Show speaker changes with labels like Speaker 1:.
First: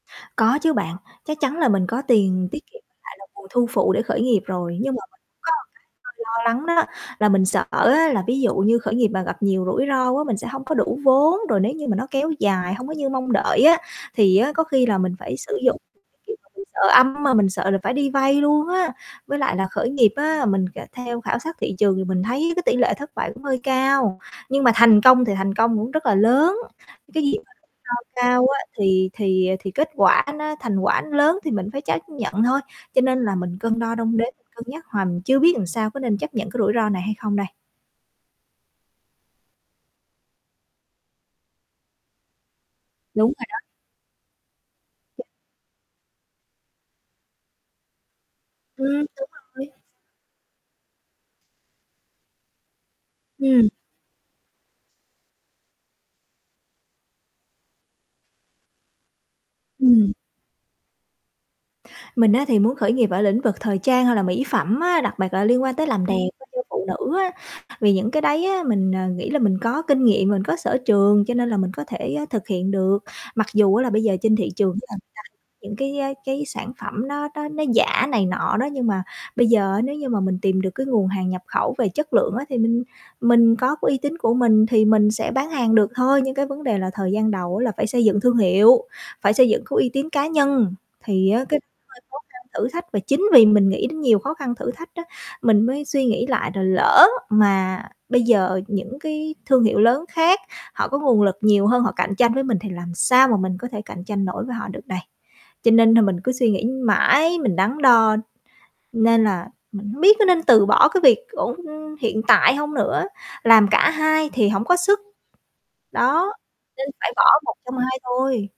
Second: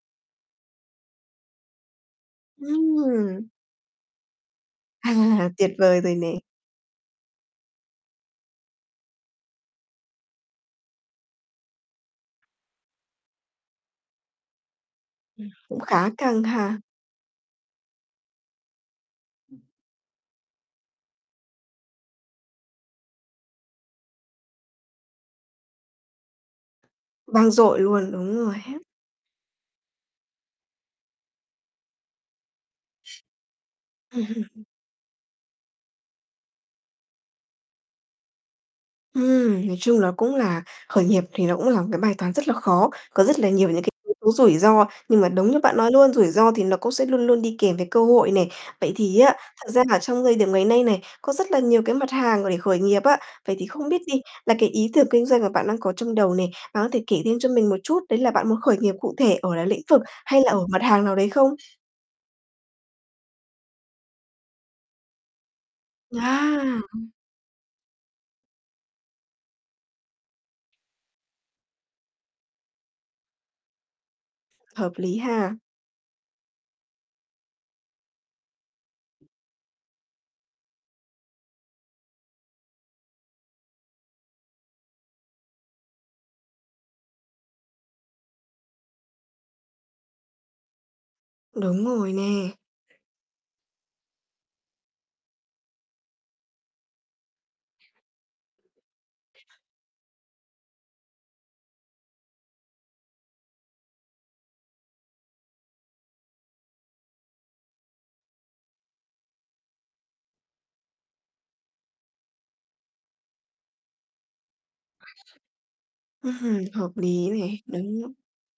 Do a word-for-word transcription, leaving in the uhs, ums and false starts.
Speaker 1: Có chứ bạn, chắc chắn là mình có tiền tiết kiệm lại là
Speaker 2: Ừm.
Speaker 1: nguồn thu phụ để khởi nghiệp rồi, nhưng mà mình cũng
Speaker 2: À,
Speaker 1: có một
Speaker 2: tuyệt vời rồi
Speaker 1: cái
Speaker 2: nè.
Speaker 1: mình lo lắng đó, là mình sợ á là ví dụ như khởi nghiệp mà gặp nhiều rủi ro quá mình sẽ hông có đủ vốn rồi nếu như mà nó kéo dài hông có như mong đợi á, thì á có khi là mình phải
Speaker 2: Ừm,
Speaker 1: sử dụng
Speaker 2: cũng khá
Speaker 1: kiểu
Speaker 2: căng
Speaker 1: mà mình bị
Speaker 2: ha.
Speaker 1: sợ âm mà mình sợ là phải đi vay luôn á. Với lại là khởi nghiệp á, mình cả theo khảo sát thị trường thì mình thấy cái tỷ lệ thất bại cũng hơi cao. Nhưng mà thành công thì thành công cũng rất là lớn, cái gì
Speaker 2: Vang
Speaker 1: mà
Speaker 2: dội
Speaker 1: rủi
Speaker 2: luôn,
Speaker 1: ro
Speaker 2: đúng
Speaker 1: cao
Speaker 2: rồi
Speaker 1: á
Speaker 2: ha?
Speaker 1: thì thì thì, à, thì kết quả nó thành quả nó lớn thì mình phải chấp nhận thôi, cho nên là mình cân đo đong đếm,
Speaker 2: Ừm.
Speaker 1: cân nhắc hoài mình chưa biết ừn sao, có nên chấp nhận cái rủi ro này hay không đây.
Speaker 2: Ừm, nói chung nó cũng là khởi nghiệp thì nó cũng là một cái bài toán rất là khó, có
Speaker 1: Đúng
Speaker 2: rất
Speaker 1: rồi
Speaker 2: là
Speaker 1: đó.
Speaker 2: nhiều những cái yếu tố rủi ro, nhưng mà đúng như bạn nói luôn, rủi ro thì nó cũng sẽ luôn luôn đi kèm với cơ hội này. Vậy
Speaker 1: Ừm,
Speaker 2: thì
Speaker 1: đúng
Speaker 2: á, thật
Speaker 1: rồi.
Speaker 2: ra là trong thời điểm ngày nay này, có rất là nhiều cái mặt hàng mà để khởi nghiệp á. Vậy thì
Speaker 1: Ừm.
Speaker 2: không biết đi, là cái ý tưởng kinh doanh mà bạn đang có trong đầu này, đó, thể kể thêm cho mình một chút, đấy là bạn muốn khởi nghiệp cụ thể ở là lĩnh vực
Speaker 1: Ừm.
Speaker 2: hay là ở mặt hàng nào đấy không?
Speaker 1: Mình á thì muốn khởi nghiệp ở lĩnh vực thời trang hoặc là mỹ phẩm á, đặc bặc là liên quan tới làm đẹp, a, cho
Speaker 2: À!
Speaker 1: phụ nữ á, vì những cái đấy á mình, à, nghĩ là mình có kinh nghiệm, mình có sở trường, cho nên là mình có thể, a, thực hiện được. Mặc dù á là bây giờ trên thị trường á
Speaker 2: Hợp
Speaker 1: là người
Speaker 2: lý
Speaker 1: ta
Speaker 2: ha.
Speaker 1: những, cái, á, cái sản phẩm nó nó nó giả này nọ đó, nhưng mà bây giờ á nếu như mà mình tìm được cái nguồn hàng nhập khẩu về chất lượng á, thì mình mình có coái uy tín của mình thì mình sẽ bán hàng được thôi. Nhưng cái vấn đề là thời gian đầu á là phải xây dựng thương hiệu, phải xây dựng cái uy tín cá nhân, thì á cái
Speaker 2: Đúng
Speaker 1: hơi
Speaker 2: rồi
Speaker 1: khó khăn
Speaker 2: nè.
Speaker 1: thử thách. Và chính vì mình nghĩ đến nhiều khó khăn thử thách á mình mới suy nghĩ lại là lỡ mà bây giờ những cái thương hiệu lớn khác họ có nguồn lực nhiều hơn họ cạnh tranh với mình thì làm sao mà mình có thể cạnh tranh nổi với họ được đây. Cho nên nà mình cứ suy nghĩ mãi, mình đắn đo, nên là mình hông biết có nên từ bỏ cái việc ổn, ưm, hiện tại hông nữa, làm cả hai thì hổng có sức, đó,
Speaker 2: Ừm hưm,
Speaker 1: nên
Speaker 2: hợp
Speaker 1: phải bỏ
Speaker 2: ný
Speaker 1: một
Speaker 2: này,
Speaker 1: trong hai
Speaker 2: đúng.
Speaker 1: thôi.